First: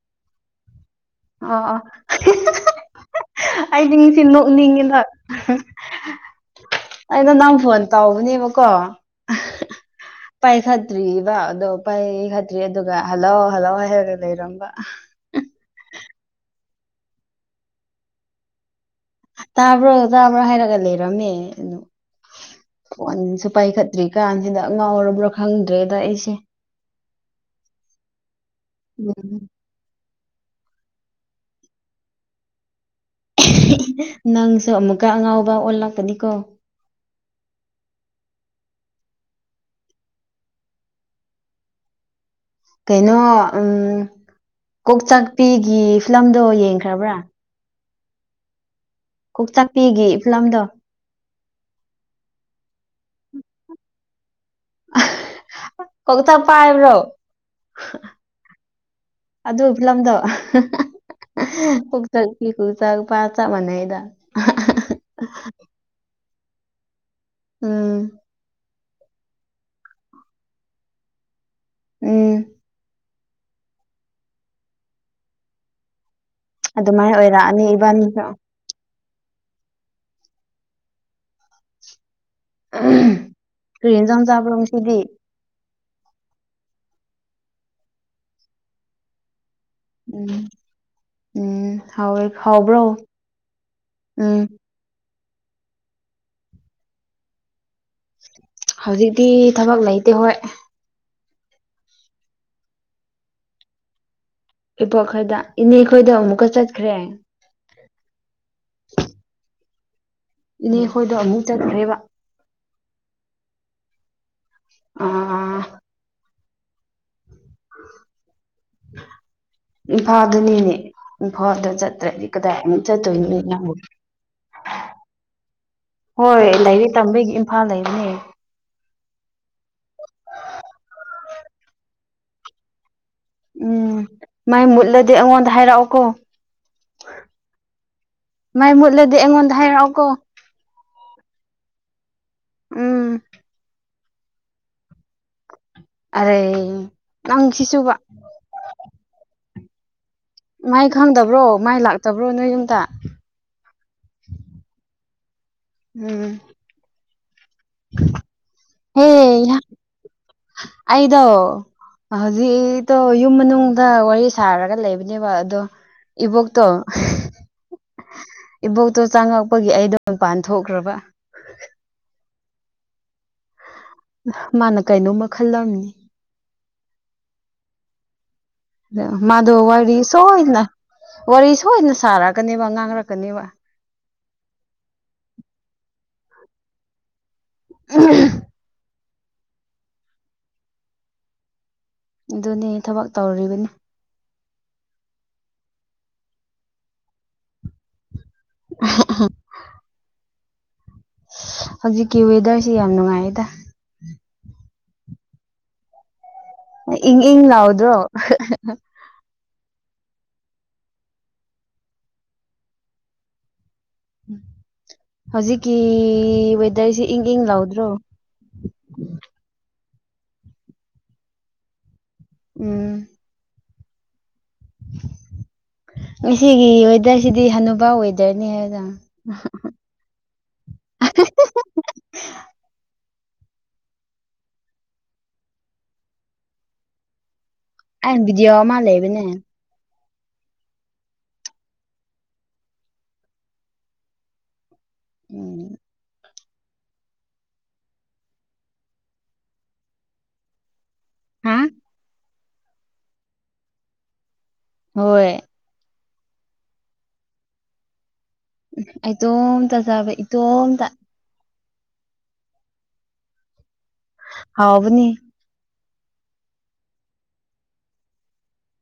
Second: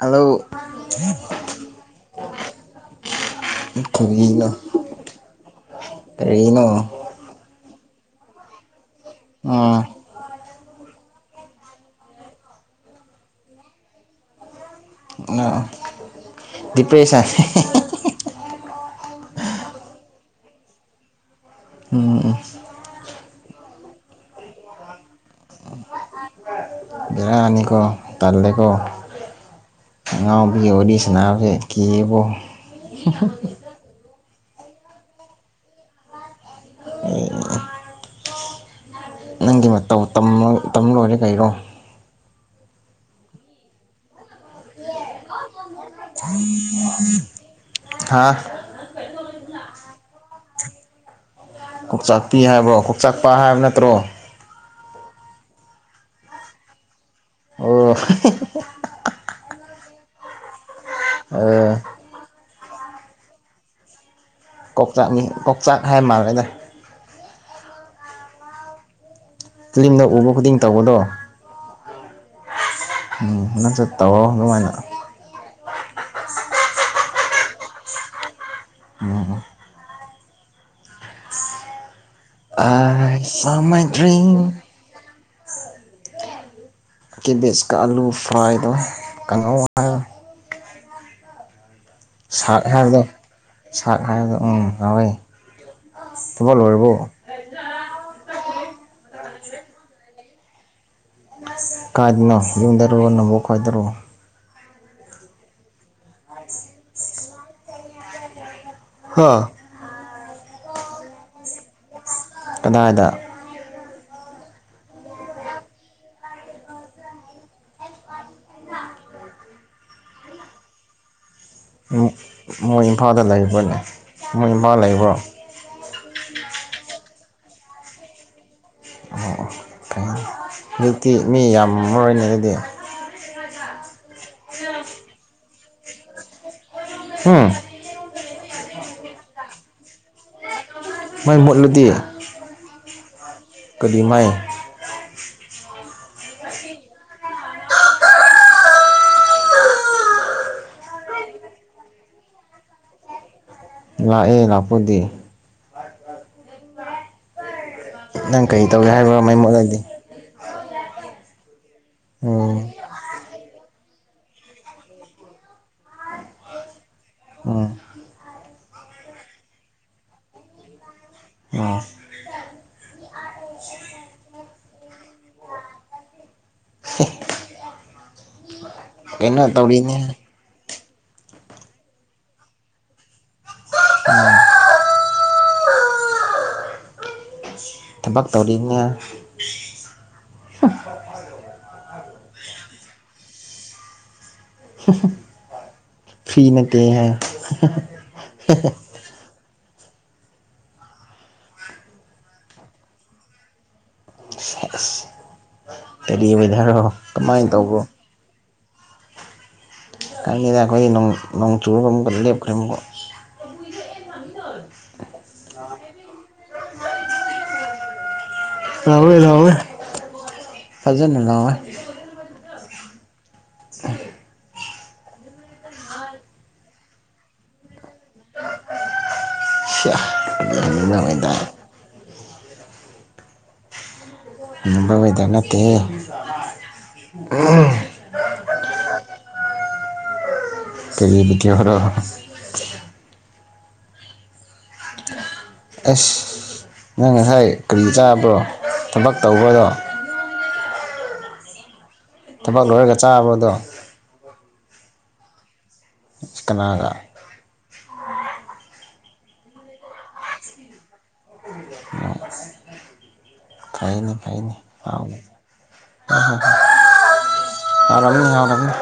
Hello. ꯑ ꯑꯥ꯫ ꯑꯩꯗꯤ ꯅꯪꯁꯤ ꯀꯔꯤꯅꯣ ꯅꯣꯛꯅꯤꯡꯉꯤꯅ ꯀꯔꯤꯅꯣ ꯑꯩꯅ ꯅꯪ ꯐꯣꯟ ꯇꯥꯎꯕꯅꯦꯕꯀꯣ꯫ ꯑ ꯄꯥꯏꯈꯠꯇ꯭ꯔꯤꯕ ꯑꯗꯣ ꯄꯥꯏꯈꯠꯇ꯭ꯔꯤ ꯑꯗꯨꯒ ꯍꯜꯂꯥꯎ ꯍꯜꯂꯥꯎ ꯍꯥꯏꯔꯒ ꯂꯩꯔꯝꯕ ꯑꯣ ꯗꯤꯄ꯭ꯔꯦꯁꯟ ꯇꯥꯕ꯭ꯔꯣ ꯇꯥꯕ꯭ꯔꯥ ꯍꯥꯏꯔꯒ ꯂꯩꯔꯝꯃꯦ ꯎꯝ ꯎꯝ ꯑꯗꯨꯣꯟ ꯄꯥꯏꯈꯠꯇ꯭ꯔꯤ ꯀꯥꯟꯁꯤꯗ ꯉꯥꯎꯔꯕ꯭ꯔꯥ ꯈꯪꯗ꯭ꯔꯦꯗ ꯑꯩꯁꯦ ꯅꯤ ꯀꯣ ꯇꯥꯂꯦ ꯎꯝ ꯑ ꯐꯤ ꯑꯣꯏꯔꯤ ꯁꯅꯥꯁꯦ ꯀꯕꯣ ꯅꯪꯁꯨ ꯑꯃꯨꯛꯀ ꯑꯉꯥꯎꯕ ꯑꯣꯜꯂꯛꯀꯅꯤꯀꯣ ꯅꯪꯒꯤ ꯃꯇꯧ ꯇꯝ ꯂꯣꯏꯔꯦ ꯀꯔꯣ ꯀꯩꯅꯩꯅꯣ ꯎꯝ ꯀꯣꯛꯆꯥꯛꯄꯤꯒꯤ ꯐꯤꯂꯝꯗꯣ ꯌꯦꯡꯈ꯭ꯔꯕ꯭ꯔꯥ ꯍꯥꯥ ꯀꯣꯛꯇꯥꯛꯄꯤꯒꯦ ꯏꯐꯂꯝꯗꯣ ꯀꯥꯛꯆꯥꯛꯄꯤ ꯍꯥꯏꯕ꯭ꯔꯣ ꯀꯥꯛꯆꯥꯛꯄ ꯍꯥꯏꯕ ꯅꯠꯇ꯭ꯔꯣ ꯀ ꯊ ꯄꯥꯏꯕ꯭ꯔꯣ ꯑꯣ ꯑꯗꯨ ꯐꯤꯂꯝꯗꯣ ꯐꯛ ꯆꯤ ꯈꯨ ꯆ ꯄꯥ ꯆ ꯃꯅꯩꯗ ꯀꯣꯛꯆꯥꯛꯅꯤ ꯀꯣꯛꯆꯥꯛ ꯍꯥꯏ ꯃꯥꯜꯂꯦꯗ ꯎꯝ ꯐꯤꯂꯤꯝꯗ ꯎꯕꯣ ꯀꯗ ꯇꯥꯕꯣꯗꯣ ꯎꯝ ꯎꯝ ꯅꯪꯁꯨꯦ ꯇꯧꯑꯣꯣ ꯑꯗꯨꯃꯥꯏꯅ ꯑꯗꯨꯃꯥꯏꯅ ꯑꯣꯏꯔꯛꯑꯅꯤ ꯏꯕꯥꯅꯤꯁꯨ ꯑ ꯀꯔꯤ ꯁꯃꯔꯤ ꯌꯦꯟꯖꯥꯡ ꯆꯥꯕ꯭ꯔꯣ ꯉꯁꯤꯗꯤ ꯀꯦꯕꯤꯖꯀ ꯑꯂꯨ ꯐ꯭ꯔꯥꯏꯗ ꯀꯪꯉ ꯎꯝ ꯎꯝ ꯍꯥꯎꯋꯦ ꯁꯔ ꯍꯥꯎꯕ꯭ꯔꯣ ꯍꯥꯏꯕꯗꯣ ꯁꯛ ꯍꯥꯏꯕꯗꯣ ꯎꯝ ꯍꯋꯏ ꯊꯃ ꯂꯣꯏꯔꯕꯣ ꯍꯧꯖꯤꯛꯇꯤ ꯊꯕꯛ ꯂꯩꯇꯦ ꯍꯣꯏ ꯀꯥꯏꯗꯅꯣ ꯌꯨꯝꯗꯔꯨꯨꯔꯣ ꯅꯕꯨ ꯈꯣꯏꯗꯔꯨꯣ ꯏꯄꯣ ꯈꯔꯗ ꯏꯅꯦ ꯈꯣꯏꯗ ꯑꯃꯨꯛꯀ ꯆꯠꯈ꯭ꯔꯦ ꯍꯥ ꯏꯅꯦꯈꯣꯏꯗꯣ ꯑꯃꯨꯛ ꯆꯠꯈ꯭ꯔꯦꯕ ꯀꯗꯥꯏꯗ ꯑ ꯐꯥꯗꯅꯤꯅꯦ ꯍꯣꯏ ꯑꯗꯨꯣ ꯆꯠꯇ꯭ꯔꯗꯤ ꯀꯗꯥꯏꯨꯛ ꯃꯣꯏ ꯏꯝꯐꯥꯜꯗ ꯆꯠꯇꯣꯏꯅꯣ ꯂꯩꯕ꯭ꯔꯅꯦ ꯃꯣꯏ ꯏꯝꯐꯥꯜ ꯂꯩꯕ꯭ꯔꯣ ꯍꯣꯏ ꯂꯩꯔꯤ ꯇꯝꯕꯒꯤ ꯏꯝꯐꯥꯜ ꯂꯩꯕꯅꯦ ꯩ ꯍꯧꯖꯤꯛꯇꯤ ꯃꯤ ꯌꯥꯝ ꯃꯔ ꯑꯣꯏꯅ ꯑꯗꯨꯗꯤ ꯎꯝ ꯃꯥꯏ ꯃꯨꯗꯂꯦ ꯑꯃꯉꯣꯟꯗꯔꯛꯑꯣꯀꯣ ꯎꯝ ꯃꯥꯏ ꯃꯨꯠꯂꯗꯤ ꯑꯩꯉꯣꯟꯗ ꯍꯥꯏꯔꯛꯑꯣꯀꯣ ꯃꯥꯏ ꯃꯨꯠꯂꯦꯦ ꯎꯝ ꯀꯗꯤꯃꯥꯏ ꯑꯔ ꯅꯁꯤꯁꯨꯕ ꯃꯥꯏ ꯈꯪꯗꯕ꯭ꯔꯣ ꯃꯥꯏ ꯂꯥꯛꯇꯕ꯭ꯔꯣ ꯅꯣꯏ ꯌꯨꯝꯗ ꯂꯥꯛꯑꯦ ꯂꯥꯛꯄꯨꯗꯤ ꯎꯝ ꯅꯪ ꯀꯔꯤ ꯇꯧꯒꯦ ꯍꯦ ꯍꯥꯏꯕ ꯃꯩ ꯃꯣꯠꯂꯗꯤꯦ ꯑꯩꯗꯣ ꯎꯝ ꯍꯧꯖꯤꯛꯇꯣ ꯌꯨꯝ ꯃꯅꯨꯡꯗ ꯋꯥꯔꯤ ꯁꯥꯔꯒ ꯂꯩꯕꯅꯦꯕ ꯑꯗꯣ ꯏꯕꯣꯛ ꯇꯣ ꯎꯝ ꯏꯕꯣꯛꯇꯣ ꯆꯪꯉꯛꯄꯒꯤ ꯑꯩꯗꯣ ꯃꯄꯥꯟ ꯊꯣꯛꯈ꯭ꯔꯕ ꯎꯝ ꯃꯥꯅ ꯀꯩꯅꯣꯝꯃ ꯈꯜꯂꯝꯅꯤ ꯀꯩꯅꯣ ꯃꯥꯗꯣ ꯇꯧꯔꯤꯅꯦ ꯋꯥꯔꯤ ꯁꯣꯏꯗꯅ ꯋꯥꯔꯤ ꯁꯣꯏꯗꯅ ꯁꯥꯔꯛꯀꯅꯦꯕ ꯉꯥꯡꯂꯛꯀꯅꯦꯕ ꯊꯕꯛ ꯇꯧꯔꯤꯅꯦ ꯑꯗꯨꯅꯦ ꯊꯕꯛ ꯇꯧꯔꯤꯕꯅꯤ ꯐꯔꯤ ꯅꯠꯇꯦ ꯍꯥꯏꯌꯣ ꯍꯧꯖꯤꯛꯀꯤ ꯋꯦꯗꯔꯁꯤ ꯌꯥꯝ ꯅꯨꯡꯉꯥꯏꯌꯦꯗ ꯁꯦꯁ ꯀꯔꯤ ꯋꯦꯗꯔꯔꯣ ꯏꯪ ꯏꯪ ꯀꯃꯥꯏꯅ ꯇꯧꯕ꯭ꯔꯣ ꯂꯥꯎꯕꯗꯣ ꯈꯪꯉꯦꯗ ꯑꯩꯈꯣꯏꯒꯤ ꯅꯣꯡ ꯆꯨꯔꯒ ꯑꯃꯨꯛꯀ ꯂꯦꯞꯈ꯭ꯔꯦ ꯍꯧꯖꯤꯛꯀꯤ ꯋꯦꯗꯔꯁꯤ ꯏꯪ ꯏꯪ ꯂꯧꯗ꯭ꯔꯣ ꯂꯥꯎꯋꯦ ꯂꯥꯎꯋꯦ ꯐꯖꯅꯅ ꯂꯥꯎꯋꯦ ꯎꯝ ꯎ [unintelligible] ꯉꯁꯤꯒꯤ ꯋꯦꯗꯔꯁꯤꯗꯤ ꯍꯅꯨꯕꯥ ꯋꯦꯗꯔꯅꯤ ꯍꯥꯏꯕꯗꯣ ꯅ ꯑꯣꯏꯗ [unintelligible] ꯅꯠꯇꯦꯍꯦ ꯑꯩ ꯕꯤꯗꯤꯌꯣ ꯑꯃꯥ ꯂꯩꯕꯅꯦ ꯀꯔꯤ ꯕꯤꯗ꯭ꯌꯤꯅꯣ ꯎꯝ ꯑꯁ ꯅꯪ ꯉꯁꯥꯏ ꯀꯔꯤ ꯆꯥꯕ꯭ꯔꯣ ꯊꯕꯛ ꯇꯧꯕꯗꯣ ꯍꯝ ꯊꯕꯛ ꯂꯣꯏꯔꯒ ꯆꯥꯕꯗꯣ ꯍꯣꯏ ꯀꯅꯥꯒ ꯏꯇꯣꯝꯇ ꯖꯥꯕ ꯏꯇꯣꯝꯇ ꯐꯩꯅꯦ ꯐꯩꯅꯦ ꯍꯥꯎꯕꯅꯤ ꯆꯥꯎꯅꯦ ꯎꯝ ꯍꯥꯎꯔꯝꯅꯤ ꯍꯥꯎꯔꯝꯅꯤ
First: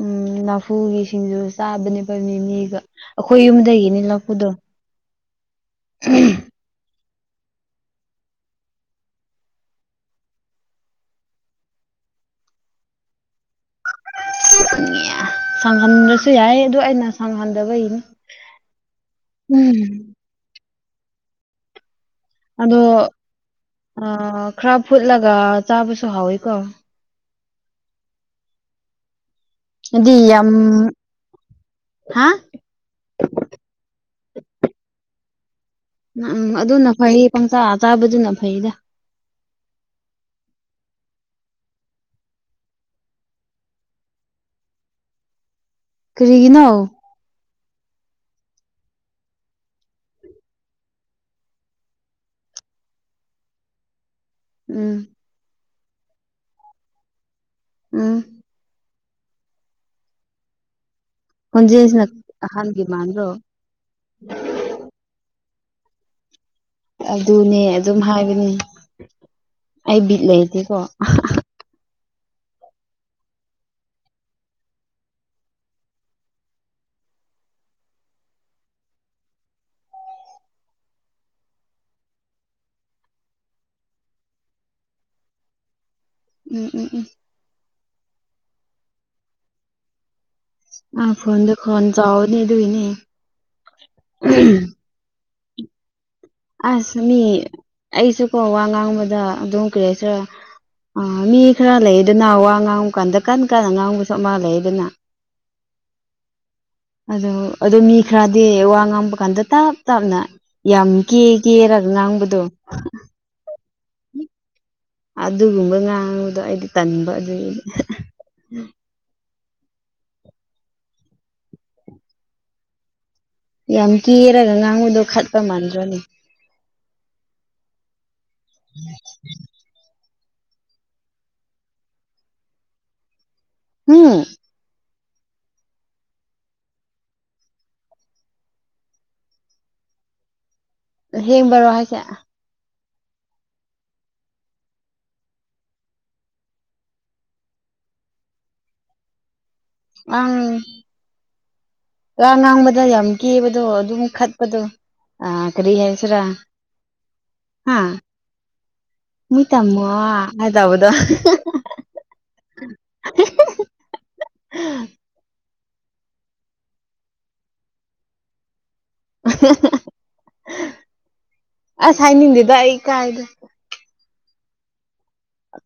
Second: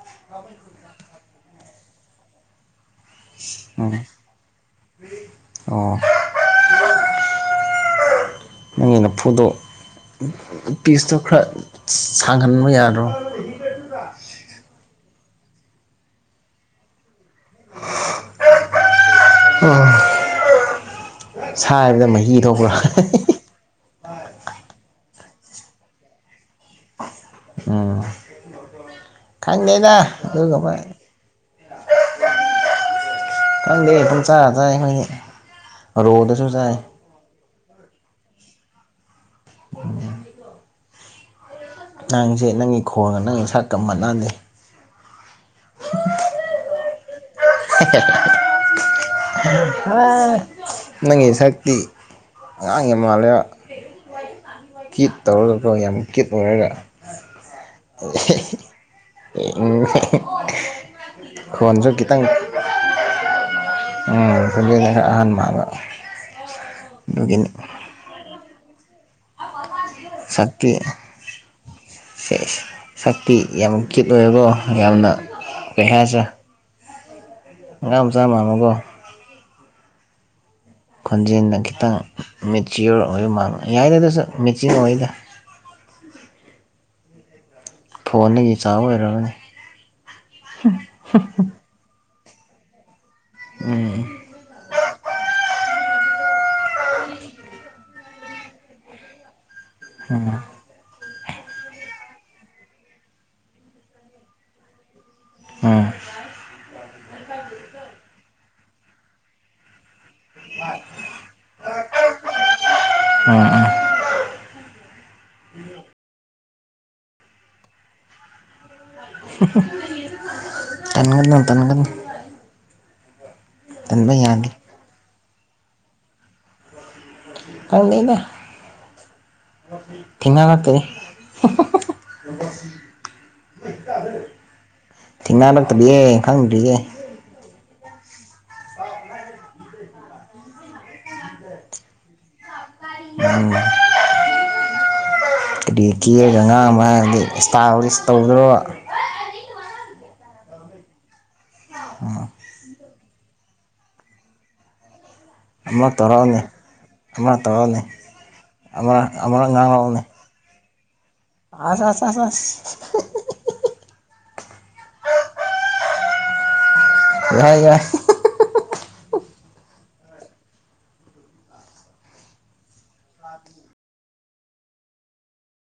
ꯎꯝ ꯂꯐꯨꯒꯤ ꯁꯤꯡꯖꯨ ꯆꯥꯕꯅꯦꯕ ꯃꯤꯃꯤꯒ ꯑꯩꯈꯣꯏ ꯎꯝ ꯌꯨꯝꯗꯒꯤꯅꯦ ꯂꯐꯨꯗꯣ ꯑꯣ ꯎꯝ ꯂꯥꯐꯨꯗꯣ ꯄꯤꯁꯇꯣ ꯈꯔ ꯁꯥꯡꯍꯟꯕ ꯌꯥꯗ꯭ꯔꯣ ꯁꯪꯍꯟꯗ꯭ꯔꯁꯨ ꯌꯥꯏꯌꯦ ꯑꯗꯨ ꯑꯩꯅ ꯁꯪꯍꯟꯗꯕꯩꯅꯦ ꯎꯝ ꯁꯥꯏꯕꯗ ꯃꯍꯤ ꯊꯣꯛꯄ꯭ꯔ ꯑ ꯈꯔ ꯐꯨꯠꯂꯒ ꯆꯥꯕꯁꯨ ꯍꯥꯎꯋꯤꯀꯣ ꯎꯝ ꯈꯪꯗꯦꯗ ꯑꯗꯨꯗꯤ ꯌꯥꯝ ꯑꯗꯨꯒꯨꯝꯕ ꯍꯥ ꯈꯪꯗꯦ ꯄꯪꯆꯥ ꯆꯥꯏ ꯑꯩꯈꯣꯏꯗꯤ ꯎꯝ ꯔꯣꯗꯁꯨ ꯎꯝ ꯆꯥꯏ ꯑꯗꯨꯅ ꯐꯩ ꯄꯪꯆꯥ ꯆꯥꯕꯗꯨꯅ ꯐꯩꯗ ꯅꯪꯁꯦ ꯅꯪꯒꯤ ꯈꯣꯟꯒ ꯅꯪꯒꯤ ꯁꯛꯀ ꯃꯥꯟꯅꯥꯥꯗꯦ ꯀꯔꯤꯒꯤꯅꯣ ꯅꯪꯒꯤ ꯁꯛꯇꯤ ꯑꯉꯥꯡ ꯌꯥꯝ ꯃꯥꯟꯂꯦꯕ ꯎꯝ ꯀ꯭ꯋꯤꯠ ꯇꯧꯔꯒ ꯀꯣ ꯌꯥꯝ ꯀ꯭ꯋꯤꯠ ꯑꯣꯏꯔꯒ ꯎꯝ ꯎꯝ ꯈꯣꯟꯁꯨ ꯈꯣꯟꯖꯦꯜꯁꯤꯅ ꯈꯤꯇꯪ ꯑꯍꯟꯒꯤ ꯃꯥꯟꯗ꯭ꯔꯣ ꯎꯝ ꯈꯔ ꯑꯍꯟ ꯃꯥꯟꯕ [unintelligible] ꯑꯗꯨꯒꯤꯅꯤ ꯑꯗꯨꯅꯦ ꯑꯗꯨꯝ ꯍꯥꯏꯕꯅꯤ ꯑꯩ ꯕꯤꯠ ꯂꯩꯇꯦꯀꯣ ꯑꯍ ꯑꯍ꯫ ꯁꯦ ꯁꯛꯇꯤ ꯌꯥꯝ ꯀꯤꯌꯨꯠ ꯑꯣꯏꯀꯣ ꯌꯥꯝꯅ ꯀꯩ ꯍꯥꯏꯁꯤꯔꯥ꯫ ꯑꯉꯥꯡ ꯃꯆꯥ ꯃꯥꯟꯕꯀꫭ꯫ ꯈꯣꯟꯖꯦꯟꯗ ꯈꯤꯇꯪ ꯃꯦꯆꯤꯌꯣꯔ ꯑꯣꯏꯕ ꯃꯥꯜꯂꯦ ꯌꯥꯏꯗ ꯗꯁꯨ ꯃꯦꯆꯤꯡ ꯑꯣꯏꯗ꯫ ꯎꯝ ꯎꯝ ꯎꯝ ꯈꯣꯟꯗꯒꯤ ꯆꯥꯕ ꯑꯣꯏꯔꯝꯒꯅꯤ꯫ ꯑ ꯈꫭꯟꯗ ꯈꯣꯟ ꯆꯥꯎꯕꯅꯦ ꯑꯗꯨꯒꯤꯅꯦ꯫ ꯎꯝ ꯑꯁ ꯃꯤ ꯑꯩꯁꯨꯀꯣ ꯋꯥ ꯉꯥꯡꯕꯗ ꯑꯗꯨꯝ ꯀꯔꯤꯍꯥꯏꯁꯤꯔꯥ ꯑꯥ ꯃꯤ ꯈꯔ ꯂꯩꯌꯦꯗꯅꯥ ꯋꯥ ꯉꯥꯡꯕ ꯀꯥꯟꯗ ꯀꯟ ꯀꯟꯅ ꯉꯥꯡꯕꯁꯨ ꯑꯃꯥ ꯂꯩꯗꯅ꯫ ꯑꯣ ꯑꯗꯣ ꯑꯗꯨ ꯃꯤ ꯈꯔꯗꯤ ꯋꯥ ꯉꯥꯡꯕ ꯀꯥꯟꯗ ꯇꯥꯞ ꯇꯥꯞꯅ ꯌꯥꯝ ꯀꯦ ꯀꯦꯔꯒ ꯉꯥꯡꯕꯗꯨ ꯎꯝ ꯎꯝ ꯑꯗꯨꯒꯨꯝꯕ ꯉꯥꯡꯕꯗꯣ ꯑꯩꯗꯤ ꯇꯟꯕ ꯑꯗꯨꯒꯤꯅꯤ꯫ ꯍꯍ ꯇꯟꯒꯅꫭ-ꯇꯟꯒꯅꫭ꯫ ꯌꯥꯝ ꯌꯥꯗꯦ ꯀꯦꯔꯒ ꯉꯥꯕꯗꯣ ꯈꯠꯄ ꯃꯥꯟꯗ꯭ꯔꯣꯅꯦ꯫ ꯈꯪꯗꯦꯗ꯫ [unintelligible] ꯊꯦꯡꯅ ꯉꯛꯇꯅꯦ ꯎꯝ ꯊꯦꯡꯅꯔꯛꯇꯕꯤꯌꯦ ꯈꯪꯗ꯭ꯔꯤꯌꯦ꯫ ꯑꯁꯦꯡꯕꯔꯣ ꯍꯥꯏꯁꯦ꯫ ꯎꯝ ꯀꯔꯤ ꯀꯦꯔꯒ ꯉꯥꯡꯕ ꯍꯥꯏꯔꯗꯤ ꯁ꯭ꯇꯥꯏꯜꯂꯤꯁ ꯇꯧꯗ꯭ꯔꯣ꯫ ꯑꯪ ꯋꯥ ꯉꯥꯡꯕꯗ ꯌꯥꯝ ꯀꯦꯕꯗꯣ ꯑꯗꯨꯝ ꯈꯠꯄꯗꯣ꯫ ꯑ ꯀꯔꯤ ꯑꯃ ꯍꯥꯏꯁꯤꯔꯥ ꯇꯧꯔꯛꯎꯅꯦ ꯑꯃ ꯇꯧꯔꯛꯎꯅꯦ ꯍꯥꯥ ꯑꯃꯔꯛ ꯃꫭꯏ ꯑꯃꯔꯛ ꯇꯃꯣ ꯉꯥꯡꯔꯛꯎꯅꯦ ꯑ ꯇꯧꯕꯗꯣ꯫ ꯑꯁ ꯑꯁ ꯑꯁ ꯑꯁ ꯍꯍꯍ ꯌꯥꯏ-ꯌꯥꯏ꯫ ꯑꯍꯍ ꯑꯁ ꯍꯥꯏꯅꯤꯡꯗꯦꯗ ꯑꯩ ꯀꯥꯏꯗ꯫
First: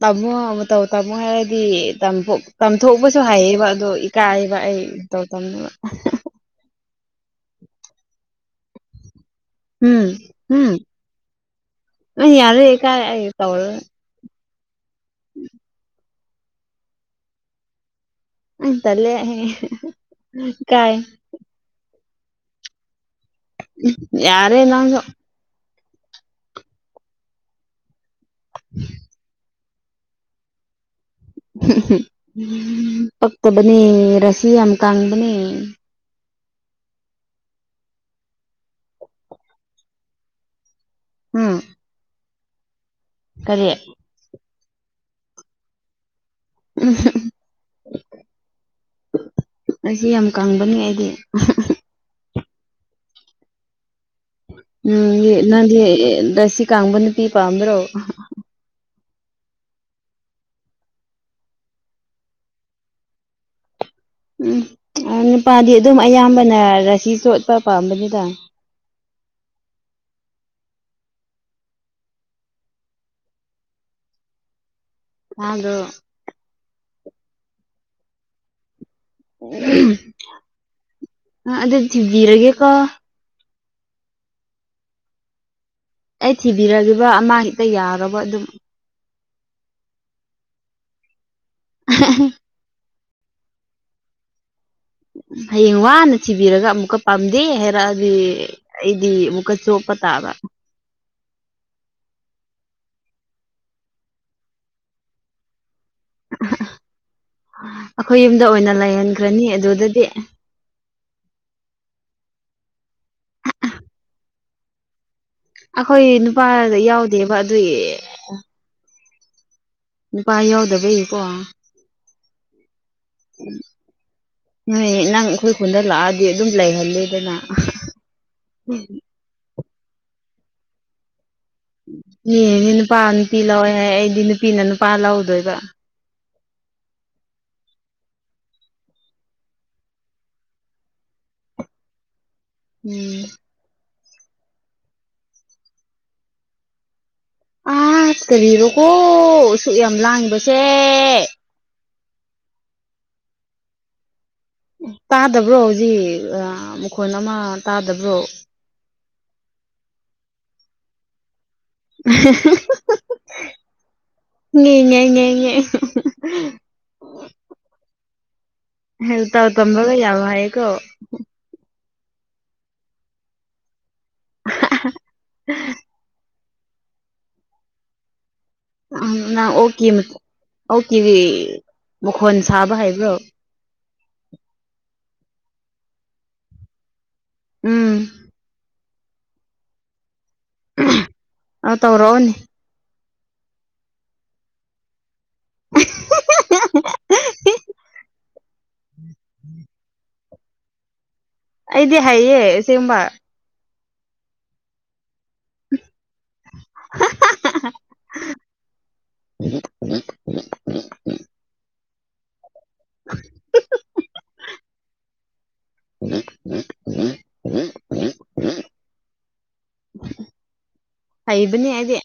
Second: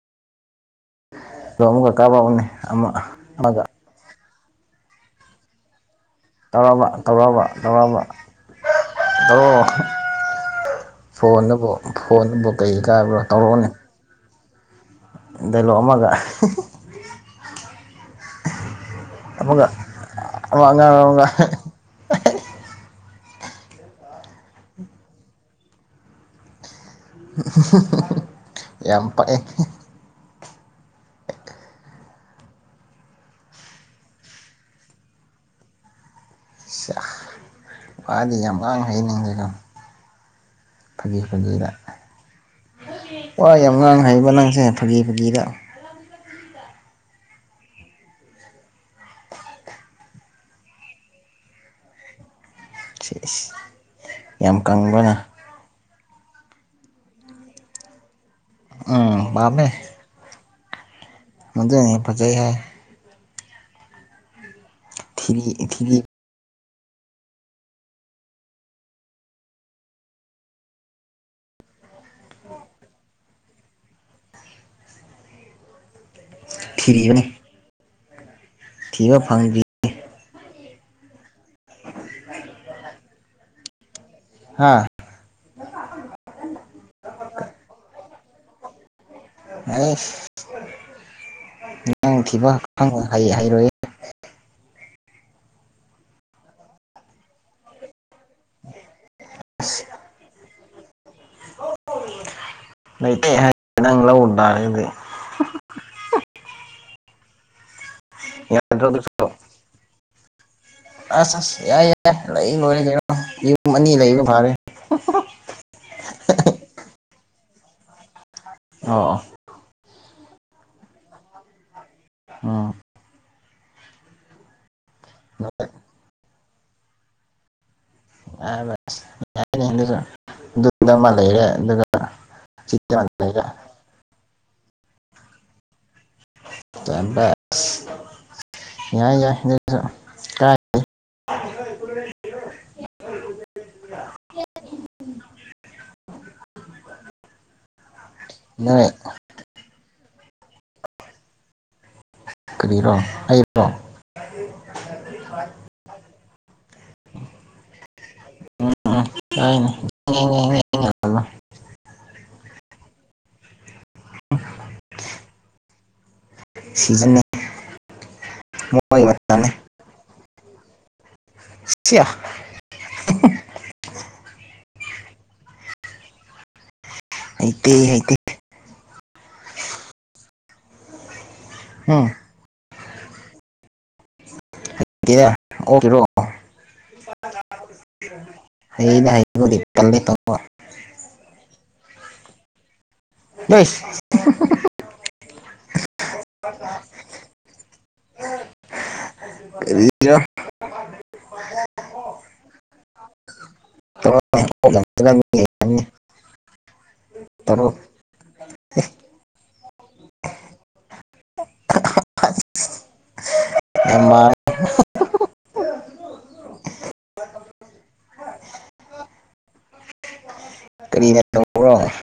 ꯇꯥꯃꯣ ꯃꯇꯧ ꯇꯥꯃꯣ ꯑꯗꯣ ꯍꯥꯏꯔꯗꯤ ꯑꯃꯨꯛꯀ ꯇꯝꯊꯣꯛ ꯀꯥꯞꯔꯛꯎꯅꯦ ꯑꯃ ꯇꯝꯊꫭꯛꯄꯁꯨ ꯑꯃꯒ ꯍꯥꯏꯌꯦꯕ꯫ ꯀꯥꯏꯕ ꯑꯩ ꯃꯇꯧ ꯇꯝꯅꯕ꯫ ꯇꯧꯔꫭꯕ ꯇꯧꯔꫭꯕ ꯇꯧꯔꫭꯕ꯫ ꯎꯝ ꯎꯝ ꯐꯣꯟꯗꯕꯨ ꯅꯪ ꯐꯣꯟꯗꯕꯨ ꯌꯥꯔꯦ ꯀꯩ ꯏꯀꯥꯏ ꯀꯥꯏꯕ꯭ꯔꯣ ꯑꯩ ꯇꯧꯔꯛꯑꯣꯅꯦ꯫ ꯇꯧꯔꯒ ꯗꯥꯏꯂꯣꯛ ꯑꯃꯒ ꯍꯤꯍꯤ ꯎꯝ ꯇꯜꯂꯦ ꯑꯃꯒ ꯋꯥ ꯏꯀꯥꯏ ꯉꯥꯡꯑꯒ ꯑꯍ ꯌꯥꯔꯦ ꯂꯥꯡꯒꯅꫭ꯫ ꯍꯍꯍ ꯌꯥꯝ ꯄꯛꯑꯦ꯫ ꯍꯍ ꯄꯛꯇꯕꯅꯤ ꯔꯥꯁꯤ ꯌꯥꯝ ꯀꯪꯕꯅꯦ꯫ ꯁꯥ ꯋꯥꯗꯤ ꯌꯥꯝ ꯉꯥꯡ ꯍꯩꯅꯤꯡꯁꯦꯀꯣ꯫ ꯐꯥꯒꯤ ꯎꯝ ꯐꯥꯒꯤꯗ ꯋꯥ ꯌꯥꯝ ꯀꯔꯤ ꯉꯥꯡ ꯍꯥꯏꯕ ꯅꯪꯁꯦ꯫ ꯐꯒꯤ ꯐꯒꯤꯗꯥ꯫ ꯎꯝꯍ ꯑꯩꯁꯦ ꯌꯥꯝ ꯀꯪꯕꯅꯤ ꯑꯩꯗꯤ꯫ ꯁꯤꯏꯁ- ꯎꯝ ꯅꯪ ꯂꯁꯤ ꯀꯪꯕ ꯅꯨꯄꯤ ꯄꯝꯕꯔꯣ ꯎꯝ ꯄꯥꯝꯃꯦ ꯃꯖꯦꯅꯤ ꯄꯖꯩ ꯍꯥꯏ ꯎꯝ ꯊꯤꯔꯤ ꯅꯨꯄꯥꯗꯤ ꯊꯤꯔꯤ ꯑꯗꯨꯝ ꯑꯌꯥꯝꯕꯅ ꯔꯁꯤ ꯆꯣꯠꯄ ꯄꯥꯝꯕꯅꯤꯗ ꯍꯗꯣ ꯊꯤꯔꯤꯌꯅꯦ ꯑ ꯑꯗꯨꯗ ꯊꯕꯤꯔꯒꯦꯀꯣ ꯍꯥꯥ ꯕꯤꯔꯕ ꯑꯃ ꯍꯦꯛꯇ ꯌꯥꯔꯕ ꯑꯗꯨꯝ ꯑꯦꯪ ꯊꯕ ꯍꯥ ꯍꯩ ꯍꯩꯔꯣꯏ ꯍꯌꯦꯡ ꯋꯥꯅ ꯊꯤꯕꯤꯔꯒ ꯑꯃꯨꯛꯀ ꯄꯥꯝꯗꯦ ꯍꯥꯏꯔꯛꯑꯗꯤ ꯑꯩꯗꯤ ꯑꯃꯨꯛꯀ ꯑꯁ ꯆꯣꯞꯄ ꯇꯥꯕ ꯂꯩꯇꯩ ꯍꯥꯏꯕ ꯅꯪ ꯂꯧꯔ ꯇꯥꯔꯒꯗꯤ ꯑꯩꯈꯣꯏ ꯌꯨꯝꯗ ꯑꯣꯏꯅ ꯌꯥꯗ꯭ꯔꯣ ꯑꯗꯨꯁꯨ ꯂꯩꯍꯟꯈ꯭ꯔꯅꯤ ꯑꯗꯨꯗꯗꯤ ꯑꯁ ꯑꯁ ꯌꯥꯏ ꯌꯥꯏ ꯂꯩ ꯂꯣꯏꯔꯦ ꯀꯩꯅꯣ ꯌꯨꯝ ꯑꯅꯤ ꯂꯩꯕ ꯐꯥꯔꯦ ꯑꯩꯈꯣꯏ ꯅꯨꯄꯥꯗ ꯌꯥꯎꯗꯦꯕ ꯑꯗꯨꯏ ꯑ ꯅꯨꯄꯥ ꯌꯥꯎꯗꯕꯩꯌꯦꯀꯣ ꯑ ꯅꯣꯏ ꯅꯪ ꯑꯩꯈꯣꯏ ꯈꯨꯟꯗ ꯂꯥꯛꯑꯗꯤ ꯑꯗꯨꯝ ꯂꯩꯍꯜꯂꯦꯗꯅ ꯑꯁ ꯌꯥꯁꯨꯗ ꯑꯃ ꯂꯩꯔꯦ ꯑꯗꯨꯒ ꯏꯅꯦ ꯅꯨꯄꯥ ꯁꯤꯗ ꯑꯃ ꯅꯨꯄꯤ ꯂꯩꯔꯦ ꯂꯧꯋꯦ ꯍꯥꯏ ꯑꯩꯗꯤ ꯅꯨꯄꯤꯅ ꯅꯨꯄꯥ ꯂꯧꯗꯣꯏꯕ ꯇꯥꯏꯝꯄꯥꯁ ꯌꯥꯏ ꯌꯥꯏꯁꯨ ꯀꯥꯏ ꯎꯝ ꯍ ꯑꯁ ꯀꯔꯤꯔꯣꯀꯣ ꯑꯁꯨꯛ ꯌꯥꯝ ꯂꯥꯡꯕꯁꯦ ꯀꯔꯤꯔꯣ ꯑꯩꯕ꯭ꯔꯣ ꯇꯥꯗꯕ꯭ꯔꯣ ꯍꯧꯖꯤꯛ ꯃꯈꯣꯟ ꯑꯃ ꯇꯥꯗꯕ꯭ꯔꯣ [unintelligible] [unintelligible] ꯁꯤꯖꯤꯅꯦ ꯍ ꯇꯥꯎ ꯇꯝꯕꯒ ꯌꯥꯕ ꯍꯥꯏꯌꯦꯒꯣ ꯁꯤꯌꯥ [unintelligible] ꯑꯩꯗꯤ ꯍꯥꯏ ꯎ ꯅꯪ ꯑꯣꯀꯤꯦ ꯑꯣꯀꯤꯦ ꯎꯝ ꯃꯈꯣꯟ ꯁꯥꯕ ꯍꯥꯏꯕ [unintelligible] ꯑꯣꯦꯔꯣ ꯎꯝ [unintelligible] ꯑ ꯇꯧꯔꯣꯅꯤ [unintelligible] [unintelligible] [inaudible] ꯀꯔꯤꯔ ꯍꯥꯏꯌꯦ ꯑꯁꯦꯡꯕ [unintelligible] [unintelligible] [unintelligible] [inaudible] ꯌꯥꯝ ꯃꯥꯜꯂꯦ ꯀꯔꯤꯅ [unintelligible] ꯑꯩꯕꯅꯤ ꯇꯧꯕ꯭ꯔꯣ ꯑꯩꯗꯤ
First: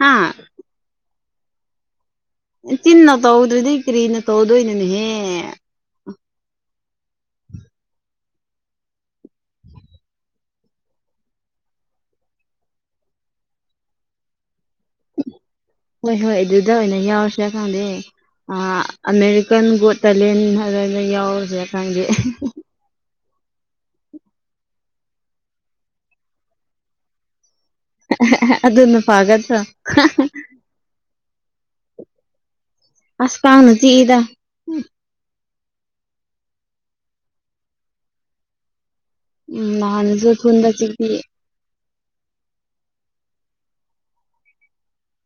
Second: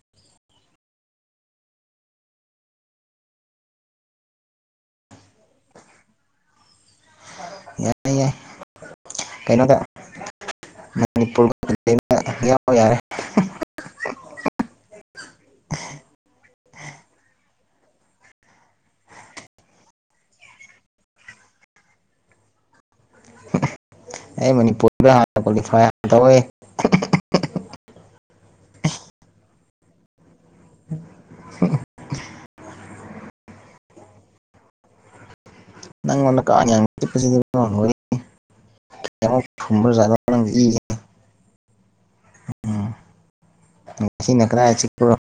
ꯍꯥꯥ ꯆꯤꯟꯅ ꯇꯧꯗ꯭ꯔꯔꯤꯗꯤ ꯀꯔꯤꯅ ꯇꯧꯗꯣꯏꯅꯣꯅꯦꯍꯦ ꯌꯥꯏ ꯌꯥꯏ ꯀꯩꯅꯣꯗ ꯃꯅꯤꯄꯨꯔꯒ ꯌꯥꯎꯕ ꯌꯥꯔꯦ ꯍꯣꯏ ꯍꯣꯏ ꯑꯗꯨꯗ ꯑꯣꯏꯅ ꯌꯥꯎꯁꯀꯥꯟꯗ ꯑꯃꯦꯔꯤꯀꯟ ꯒꯣ ꯇꯥꯏꯂꯦꯟ ꯍꯥꯏꯔꯅ ꯌꯥꯎꯁꯦꯀꯥꯟꯒꯤ ꯑꯩ ꯃꯅꯤꯄꯨꯔꯗ ꯍꯥꯟꯅ ꯌꯥꯝ ꯇꯧꯋꯦ ꯑꯗꯅ ꯄꯥꯒꯁ ꯍ ꯑꯁ ꯀꯥꯥꯎꯅꯁꯤ ꯌꯦꯗ ꯅ ꯀꯃꯣ ꯎꯝ ꯊꯝꯕꯔ ꯅꯍꯥꯟꯅꯁꯨ ꯏ ꯊꯨꯟꯗ ꯆꯤꯛꯄꯤ ꯎꯝ ꯉꯁꯤ ꯅꯈ꯭ꯔ ꯆꯤꯄ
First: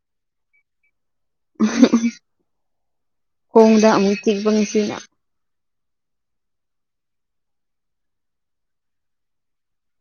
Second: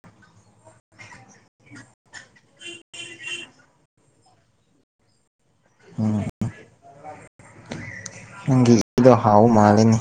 ꯈꯣꯡꯗ ꯑꯃꯨꯛ ꯆꯤꯛꯄ ꯅꯨꯡꯁꯤꯅ ꯑꯣ ꯅꯪꯒꯤ ꯏꯗꯣ ꯍꯥꯎ ꯃꯥꯂꯅꯤ